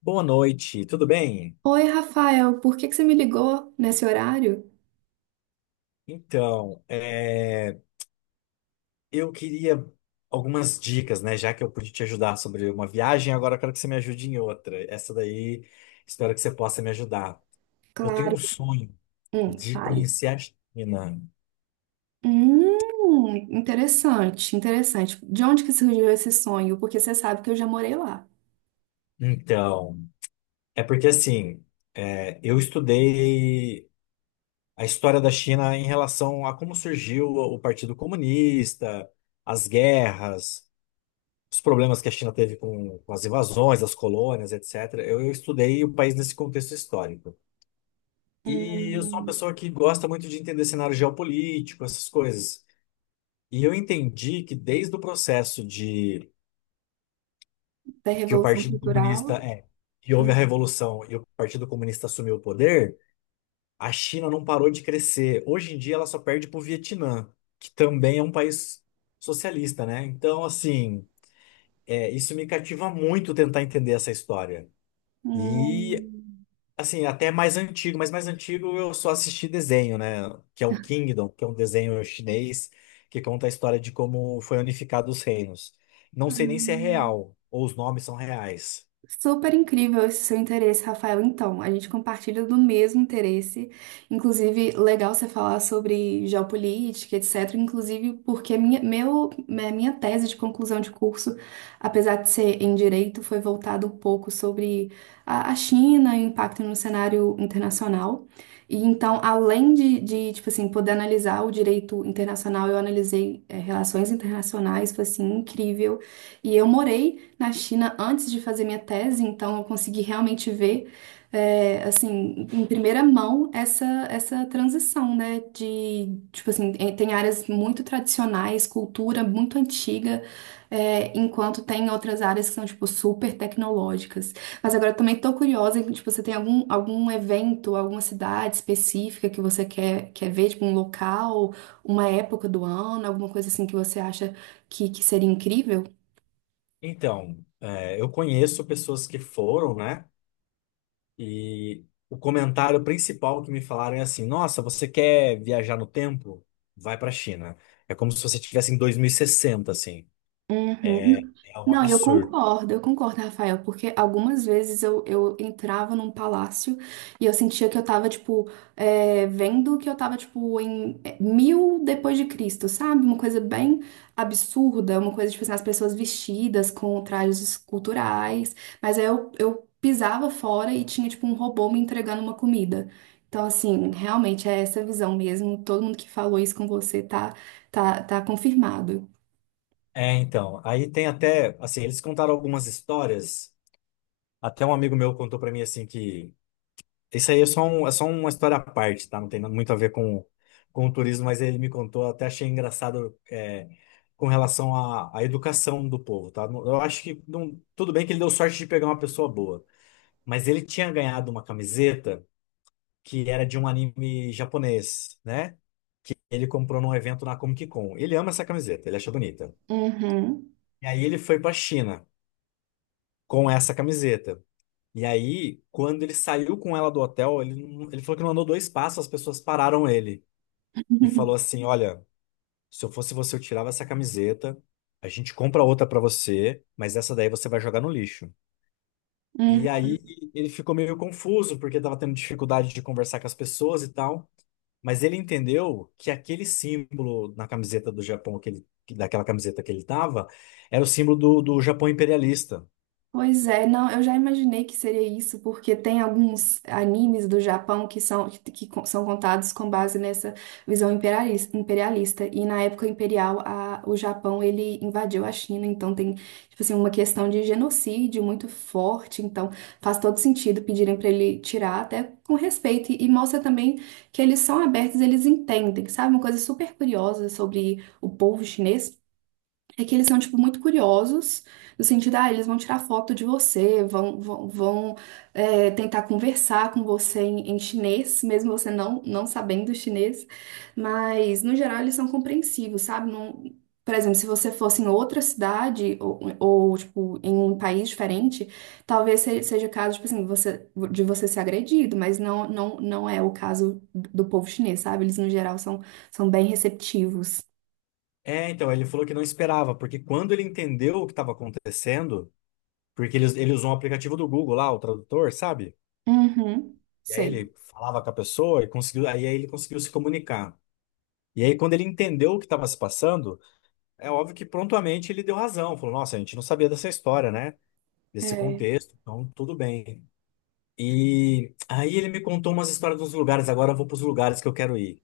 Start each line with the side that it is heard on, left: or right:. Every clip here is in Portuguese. left: Boa noite, tudo bem?
right: Oi, Rafael, por que que você me ligou nesse horário?
left: Então, eu queria algumas dicas, né? Já que eu pude te ajudar sobre uma viagem, agora eu quero que você me ajude em outra. Essa daí, espero que você possa me ajudar. Eu tenho
right: Claro.
left: um sonho de
right: Fale.
left: conhecer a China.
right: Interessante, interessante. De onde que surgiu esse sonho? Porque você sabe que eu já morei lá.
left: Então, é porque assim, eu estudei a história da China em relação a como surgiu o Partido Comunista, as guerras. Os problemas que a China teve com as invasões, as colônias, etc. Eu estudei o país nesse contexto histórico. E eu sou uma
right: Hum,
left: pessoa que gosta muito de entender cenário geopolítico, essas coisas. E eu entendi que desde o processo de
right: da
left: que o
right: Revolução
left: Partido Comunista
right: Cultural?
left: é, que houve a
right: Hum,
left: revolução e o Partido Comunista assumiu o poder, a China não parou de crescer. Hoje em dia ela só perde para o Vietnã, que também é um país socialista, né? Então, assim, isso me cativa muito tentar entender essa história. E
right: hum,
left: assim, até mais antigo, mas mais antigo eu só assisti desenho, né? Que é o Kingdom, que é um desenho chinês que conta a história de como foi unificado os reinos. Não sei nem se é
right: hum.
left: real ou os nomes são reais.
right: Super incrível esse seu interesse, Rafael. Então, a gente compartilha do mesmo interesse. Inclusive, legal você falar sobre geopolítica, etc. Inclusive, porque minha, meu, minha minha tese de conclusão de curso, apesar de ser em direito, foi voltada um pouco sobre a China e o impacto no cenário internacional. E então, além de tipo assim, poder analisar o direito internacional, eu analisei, relações internacionais, foi assim, incrível. E eu morei na China antes de fazer minha tese, então eu consegui realmente ver, é, assim, em primeira mão essa, essa transição, né? De, tipo assim, tem áreas muito tradicionais, cultura muito antiga, é, enquanto tem outras áreas que são, tipo, super tecnológicas. Mas agora eu também tô curiosa, tipo, você tem algum, algum evento, alguma cidade específica que você quer ver, tipo, um local, uma época do ano, alguma coisa assim que você acha que seria incrível?
left: Então, eu conheço pessoas que foram, né? E o comentário principal que me falaram é assim: Nossa, você quer viajar no tempo? Vai para a China. É como se você estivesse em 2060, assim. É,
right: Uhum.
left: é um
right: Não,
left: absurdo.
right: eu concordo, Rafael, porque algumas vezes eu entrava num palácio e eu sentia que eu tava, tipo, é, vendo que eu tava, tipo, em é, 1000 depois de Cristo, sabe? Uma coisa bem absurda, uma coisa, tipo, assim, as pessoas vestidas com trajes culturais, mas aí eu pisava fora e tinha, tipo, um robô me entregando uma comida. Então, assim, realmente é essa visão mesmo, todo mundo que falou isso com você tá confirmado.
left: É, então, aí tem até, assim, eles contaram algumas histórias, até um amigo meu contou pra mim, assim, que isso aí é só, é só uma história à parte, tá? Não tem muito a ver com o turismo, mas ele me contou, até achei engraçado, com relação à educação do povo, tá? Eu acho que, tudo bem que ele deu sorte de pegar uma pessoa boa, mas ele tinha ganhado uma camiseta que era de um anime japonês, né? Ele comprou num evento na Comic Con. Ele ama essa camiseta, ele acha bonita.
right: Uhum.
left: E aí ele foi pra China com essa camiseta. E aí, quando ele saiu com ela do hotel, ele falou que não andou dois passos, as pessoas pararam ele e falou assim: Olha, se eu fosse você, eu tirava essa camiseta, a gente compra outra pra você, mas essa daí você vai jogar no lixo.
right: Uhum.
left: E aí ele ficou meio confuso, porque tava tendo dificuldade de conversar com as pessoas e tal. Mas ele entendeu que aquele símbolo na camiseta do Japão, daquela camiseta que ele tava, era o símbolo do Japão imperialista.
right: Pois é, não, eu já imaginei que seria isso, porque tem alguns animes do Japão que são, que são contados com base nessa visão imperalis- imperialista, e na época imperial, a- o Japão ele invadiu a China, então tem tipo assim, uma questão de genocídio muito forte, então faz todo sentido pedirem para ele tirar, até com respeito, e mostra também que eles são abertos, eles entendem, sabe? Uma coisa super curiosa sobre o povo chinês. É que eles são, tipo, muito curiosos, no sentido, ah, eles vão tirar foto de você, vão é, tentar conversar com você em, em chinês, mesmo você não sabendo chinês, mas, no geral, eles são compreensivos, sabe? Não, por exemplo, se você fosse em outra cidade ou, tipo, em um país diferente, talvez se- seja o caso, tipo assim, você, de você ser agredido, mas não não é o caso do povo chinês, sabe? Eles, no geral, são, são bem receptivos.
left: É, então, ele falou que não esperava, porque quando ele entendeu o que estava acontecendo, porque eles, ele usou um aplicativo do Google lá, o tradutor, sabe?
right: Uhum,
left: E aí
right: sei.
left: ele falava com a pessoa e conseguiu, aí ele conseguiu se comunicar. E aí, quando ele entendeu o que estava se passando, é óbvio que prontamente ele deu razão. Falou, nossa, a gente não sabia dessa história, né? Desse
right: É.
left: contexto, então tudo bem. E aí ele me contou umas histórias dos lugares, agora eu vou para os lugares que eu quero ir.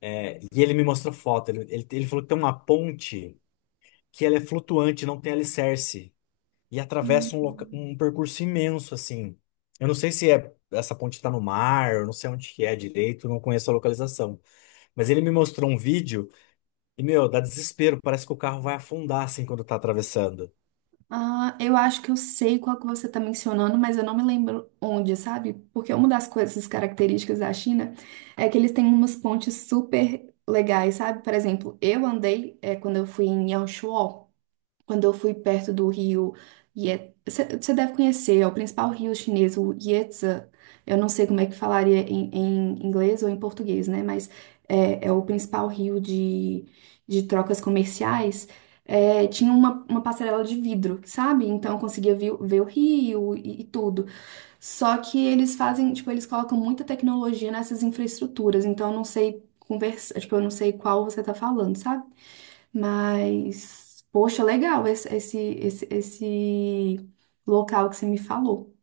left: É, e ele me mostrou foto, ele falou que tem uma ponte que ela é flutuante, não tem alicerce. E atravessa
right: Hum.
left: um percurso imenso, assim. Eu não sei se é essa ponte está no mar, eu não sei onde que é direito, não conheço a localização. Mas ele me mostrou um vídeo e, meu, dá desespero, parece que o carro vai afundar, assim, quando tá atravessando.
right: Ah, eu acho que eu sei qual que você está mencionando, mas eu não me lembro onde, sabe? Porque uma das coisas características da China é que eles têm umas pontes super legais, sabe? Por exemplo, eu andei, é, quando eu fui em Yaoshua. Quando eu fui perto do rio Ye... Você deve conhecer, é o principal rio chinês, o Yangtze. Eu não sei como é que falaria em, em inglês ou em português, né? Mas é, é o principal rio de trocas comerciais. É, tinha uma passarela de vidro, sabe? Então eu conseguia ver, o- ver o rio e tudo. Só que eles fazem, tipo, eles colocam muita tecnologia nessas infraestruturas, então eu não sei conversa, tipo, eu não sei qual você tá falando, sabe? Mas, poxa, legal esse local que você me falou.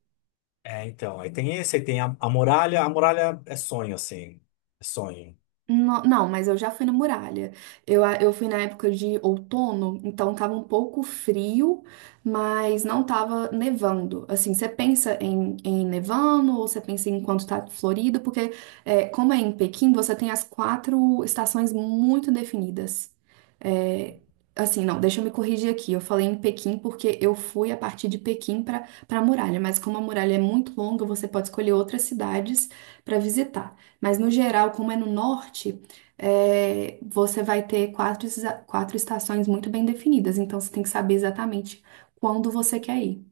left: É, então, aí tem esse, aí tem a muralha, a muralha é sonho, assim, é sonho.
right: No- Não, mas eu já fui na muralha. Eu fui na época de outono, então tava um pouco frio, mas não tava nevando. Assim, você pensa em, em nevando ou você pensa em quando tá florido, porque é, como é em Pequim, você tem as quatro estações muito definidas. É, assim, não, deixa eu me corrigir aqui. Eu falei em Pequim porque eu fui a partir de Pequim para a muralha, mas como a muralha é muito longa, você pode escolher outras cidades para visitar. Mas no geral, como é no norte, é, você vai ter quatro, esa- quatro estações muito bem definidas, então você tem que saber exatamente quando você quer ir.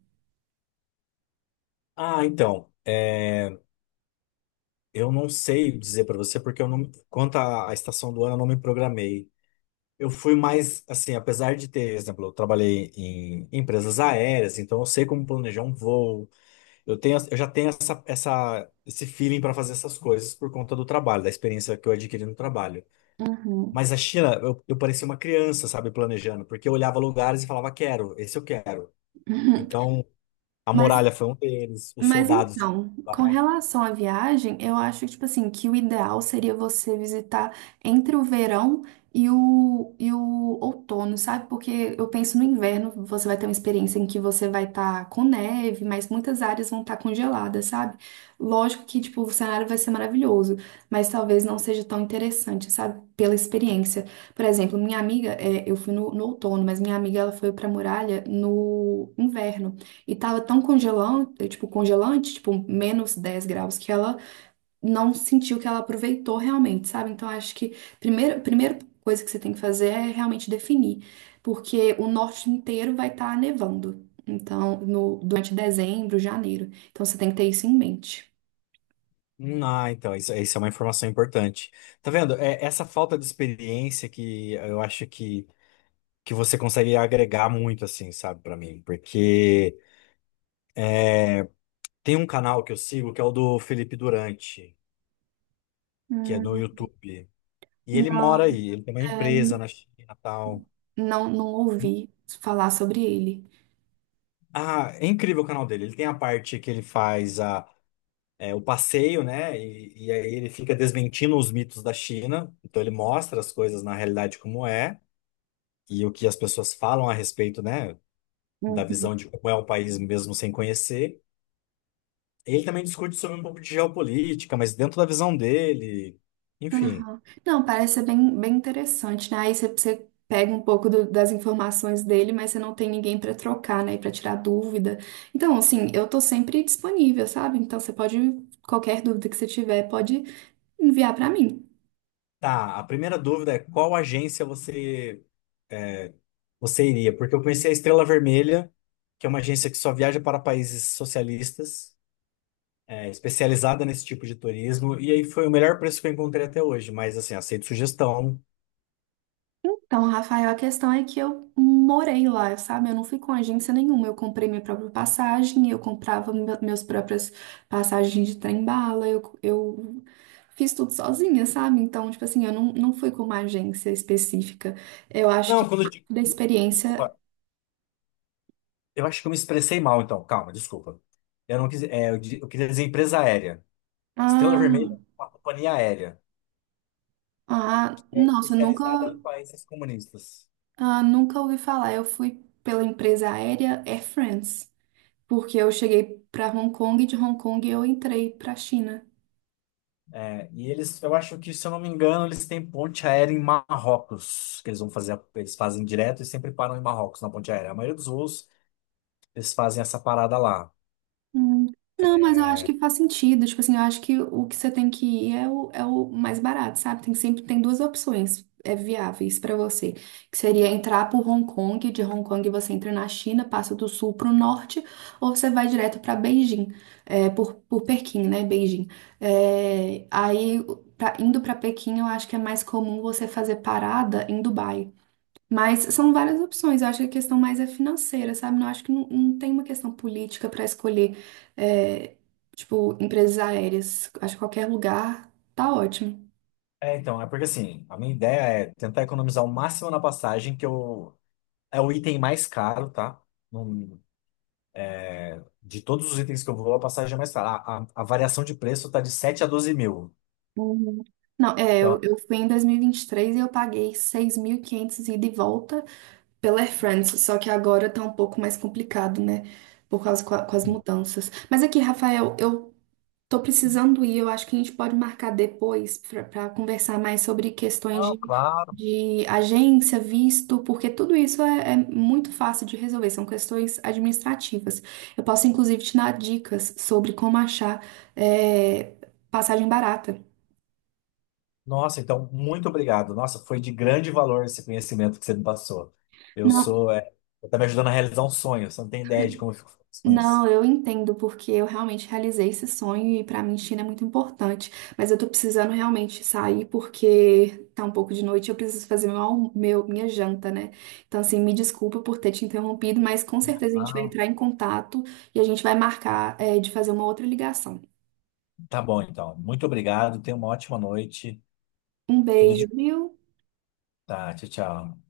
left: Ah, então, eu não sei dizer pra você, porque eu não, quanto à estação do ano, eu não me programei. Eu fui mais, assim, apesar de ter, por exemplo, eu trabalhei em empresas aéreas, então eu sei como planejar um voo. Eu tenho, eu já tenho esse feeling para fazer essas coisas por conta do trabalho, da experiência que eu adquiri no trabalho.
right: Uhum.
left: Mas a China, eu parecia uma criança, sabe, planejando, porque eu olhava lugares e falava, quero, esse eu quero. Então, a
right: Mas
left: muralha foi um deles, os soldados.
right: Então, com relação à viagem, eu acho que, tipo assim, que o ideal seria você visitar entre o verão e o outono, sabe? Porque eu penso no inverno, você vai ter uma experiência em que você vai estar com neve, mas muitas áreas vão estar congeladas, sabe? Lógico que, tipo, o cenário vai ser maravilhoso, mas talvez não seja tão interessante, sabe? Pela experiência. Por exemplo, minha amiga, é, eu fui no outono, mas minha amiga, ela foi pra Muralha no inverno. E tava tão congelante, tipo, -10 graus, que ela não sentiu que ela aproveitou realmente, sabe? Então, acho que primeiro, a primeira coisa que você tem que fazer é realmente definir, porque o norte inteiro vai estar nevando. Então, no, durante dezembro, janeiro. Então, você tem que ter isso em mente.
left: Ah, então, isso é uma informação importante. Tá vendo? É essa falta de experiência que eu acho que você consegue agregar muito, assim, sabe, pra mim. Porque é, tem um canal que eu sigo que é o do Felipe Durante, que é no
right: Hum.
left: YouTube. E ele
right: Não,
left: mora aí, ele tem uma
right: é,
left: empresa na China e tal.
right: não ouvi falar sobre ele.
left: Ah, é incrível o canal dele. Ele tem a parte que ele faz o passeio, né? E aí ele fica desmentindo os mitos da China. Então ele mostra as coisas na realidade como é e o que as pessoas falam a respeito, né? Da
right: Uhum.
left: visão de como é o país mesmo sem conhecer. Ele também discute sobre um pouco de geopolítica, mas dentro da visão dele. Enfim.
right: Aham. Não, parece ser bem interessante, né? Aí você pega um pouco do- das informações dele, mas você não tem ninguém para trocar, né? Para tirar dúvida. Então, assim, eu tô sempre disponível, sabe? Então, você pode, qualquer dúvida que você tiver, pode enviar para mim.
left: Tá, a primeira dúvida é qual agência é, você iria? Porque eu conheci a Estrela Vermelha, que é uma agência que só viaja para países socialistas, especializada nesse tipo de turismo, e aí foi o melhor preço que eu encontrei até hoje, mas assim, aceito sugestão.
right: Então, Rafael, a questão é que eu morei lá, sabe? Eu não fui com agência nenhuma. Eu comprei minha própria passagem, eu comprava me- meus próprias passagens de trem-bala, eu fiz tudo sozinha, sabe? Então, tipo assim, eu não fui com uma agência específica. Eu acho que
left: Não, quando eu digo,
right: da experiência.
left: desculpa, eu acho que eu me expressei mal então, calma, desculpa. Eu não quis, eu queria dizer empresa aérea. Estrela
right: Ah,
left: Vermelha é uma companhia aérea.
right: ah,
left: É
right: nossa, eu nunca,
left: especializada em países comunistas.
right: ah, nunca ouvi falar. Eu fui pela empresa aérea Air France, porque eu cheguei para Hong Kong e de Hong Kong eu entrei para China.
left: É, e eles, eu acho que, se eu não me engano, eles têm ponte aérea em Marrocos, que eles vão fazer, eles fazem direto e sempre param em Marrocos na ponte aérea. A maioria dos voos, eles fazem essa parada lá.
right: Hum. Não, mas eu acho que faz sentido. Tipo assim, eu acho que o que você tem que ir é o, é o mais barato, sabe? Tem sempre tem duas opções é, viáveis pra você, que seria entrar por Hong Kong, de Hong Kong você entra na China, passa do sul pro norte, ou você vai direto pra Beijing, é, por Pequim, né? Beijing. É, aí, pra- indo pra Pequim, eu acho que é mais comum você fazer parada em Dubai. Mas são várias opções. Eu acho que a questão mais é financeira, sabe? Não acho que não tem uma questão política para escolher, é, tipo, empresas aéreas. Acho que qualquer lugar tá ótimo.
left: É, então, é porque assim, a minha ideia é tentar economizar o máximo na passagem, que eu, é o item mais caro, tá? Num- de todos os itens que eu vou, a passagem é mais cara. A variação de preço tá de 7 a 12 mil.
right: Uhum. Não, é,
left: Então,
right: eu fui em dois mil e vinte e três e eu paguei 6.500 ida e volta pela Air France, só que agora tá um pouco mais complicado, né? Por causa co- com, as mudanças. Mas aqui, Rafael, eu tô precisando ir, eu acho que a gente pode marcar depois para conversar mais sobre questões
left: não, claro.
right: de agência, visto, porque tudo isso é muito fácil de resolver, são questões administrativas. Eu posso, inclusive, te dar dicas sobre como achar, é, passagem barata.
left: Nossa, então, muito obrigado. Nossa, foi de grande valor esse conhecimento que você me passou. Eu
right: Não,
left: sou, é, Você tá me ajudando a realizar um sonho. Você não tem ideia de como eu fico feliz com
right: Não,
left: isso.
right: eu entendo, porque eu realmente realizei esse sonho e pra mim China é muito importante. Mas eu tô precisando realmente sair porque tá um pouco de noite, e eu preciso fazer minha janta, né? Então, assim, me desculpa por ter te interrompido, mas com certeza a gente vai
left: Ah,
right: entrar em contato e a gente vai marcar, de fazer uma outra ligação.
left: tá bom, então. Muito obrigado. Tenha uma ótima noite.
right: Um
left: Tudo
right: beijo,
left: de...
right: viu?
left: Tá, tchau, tchau.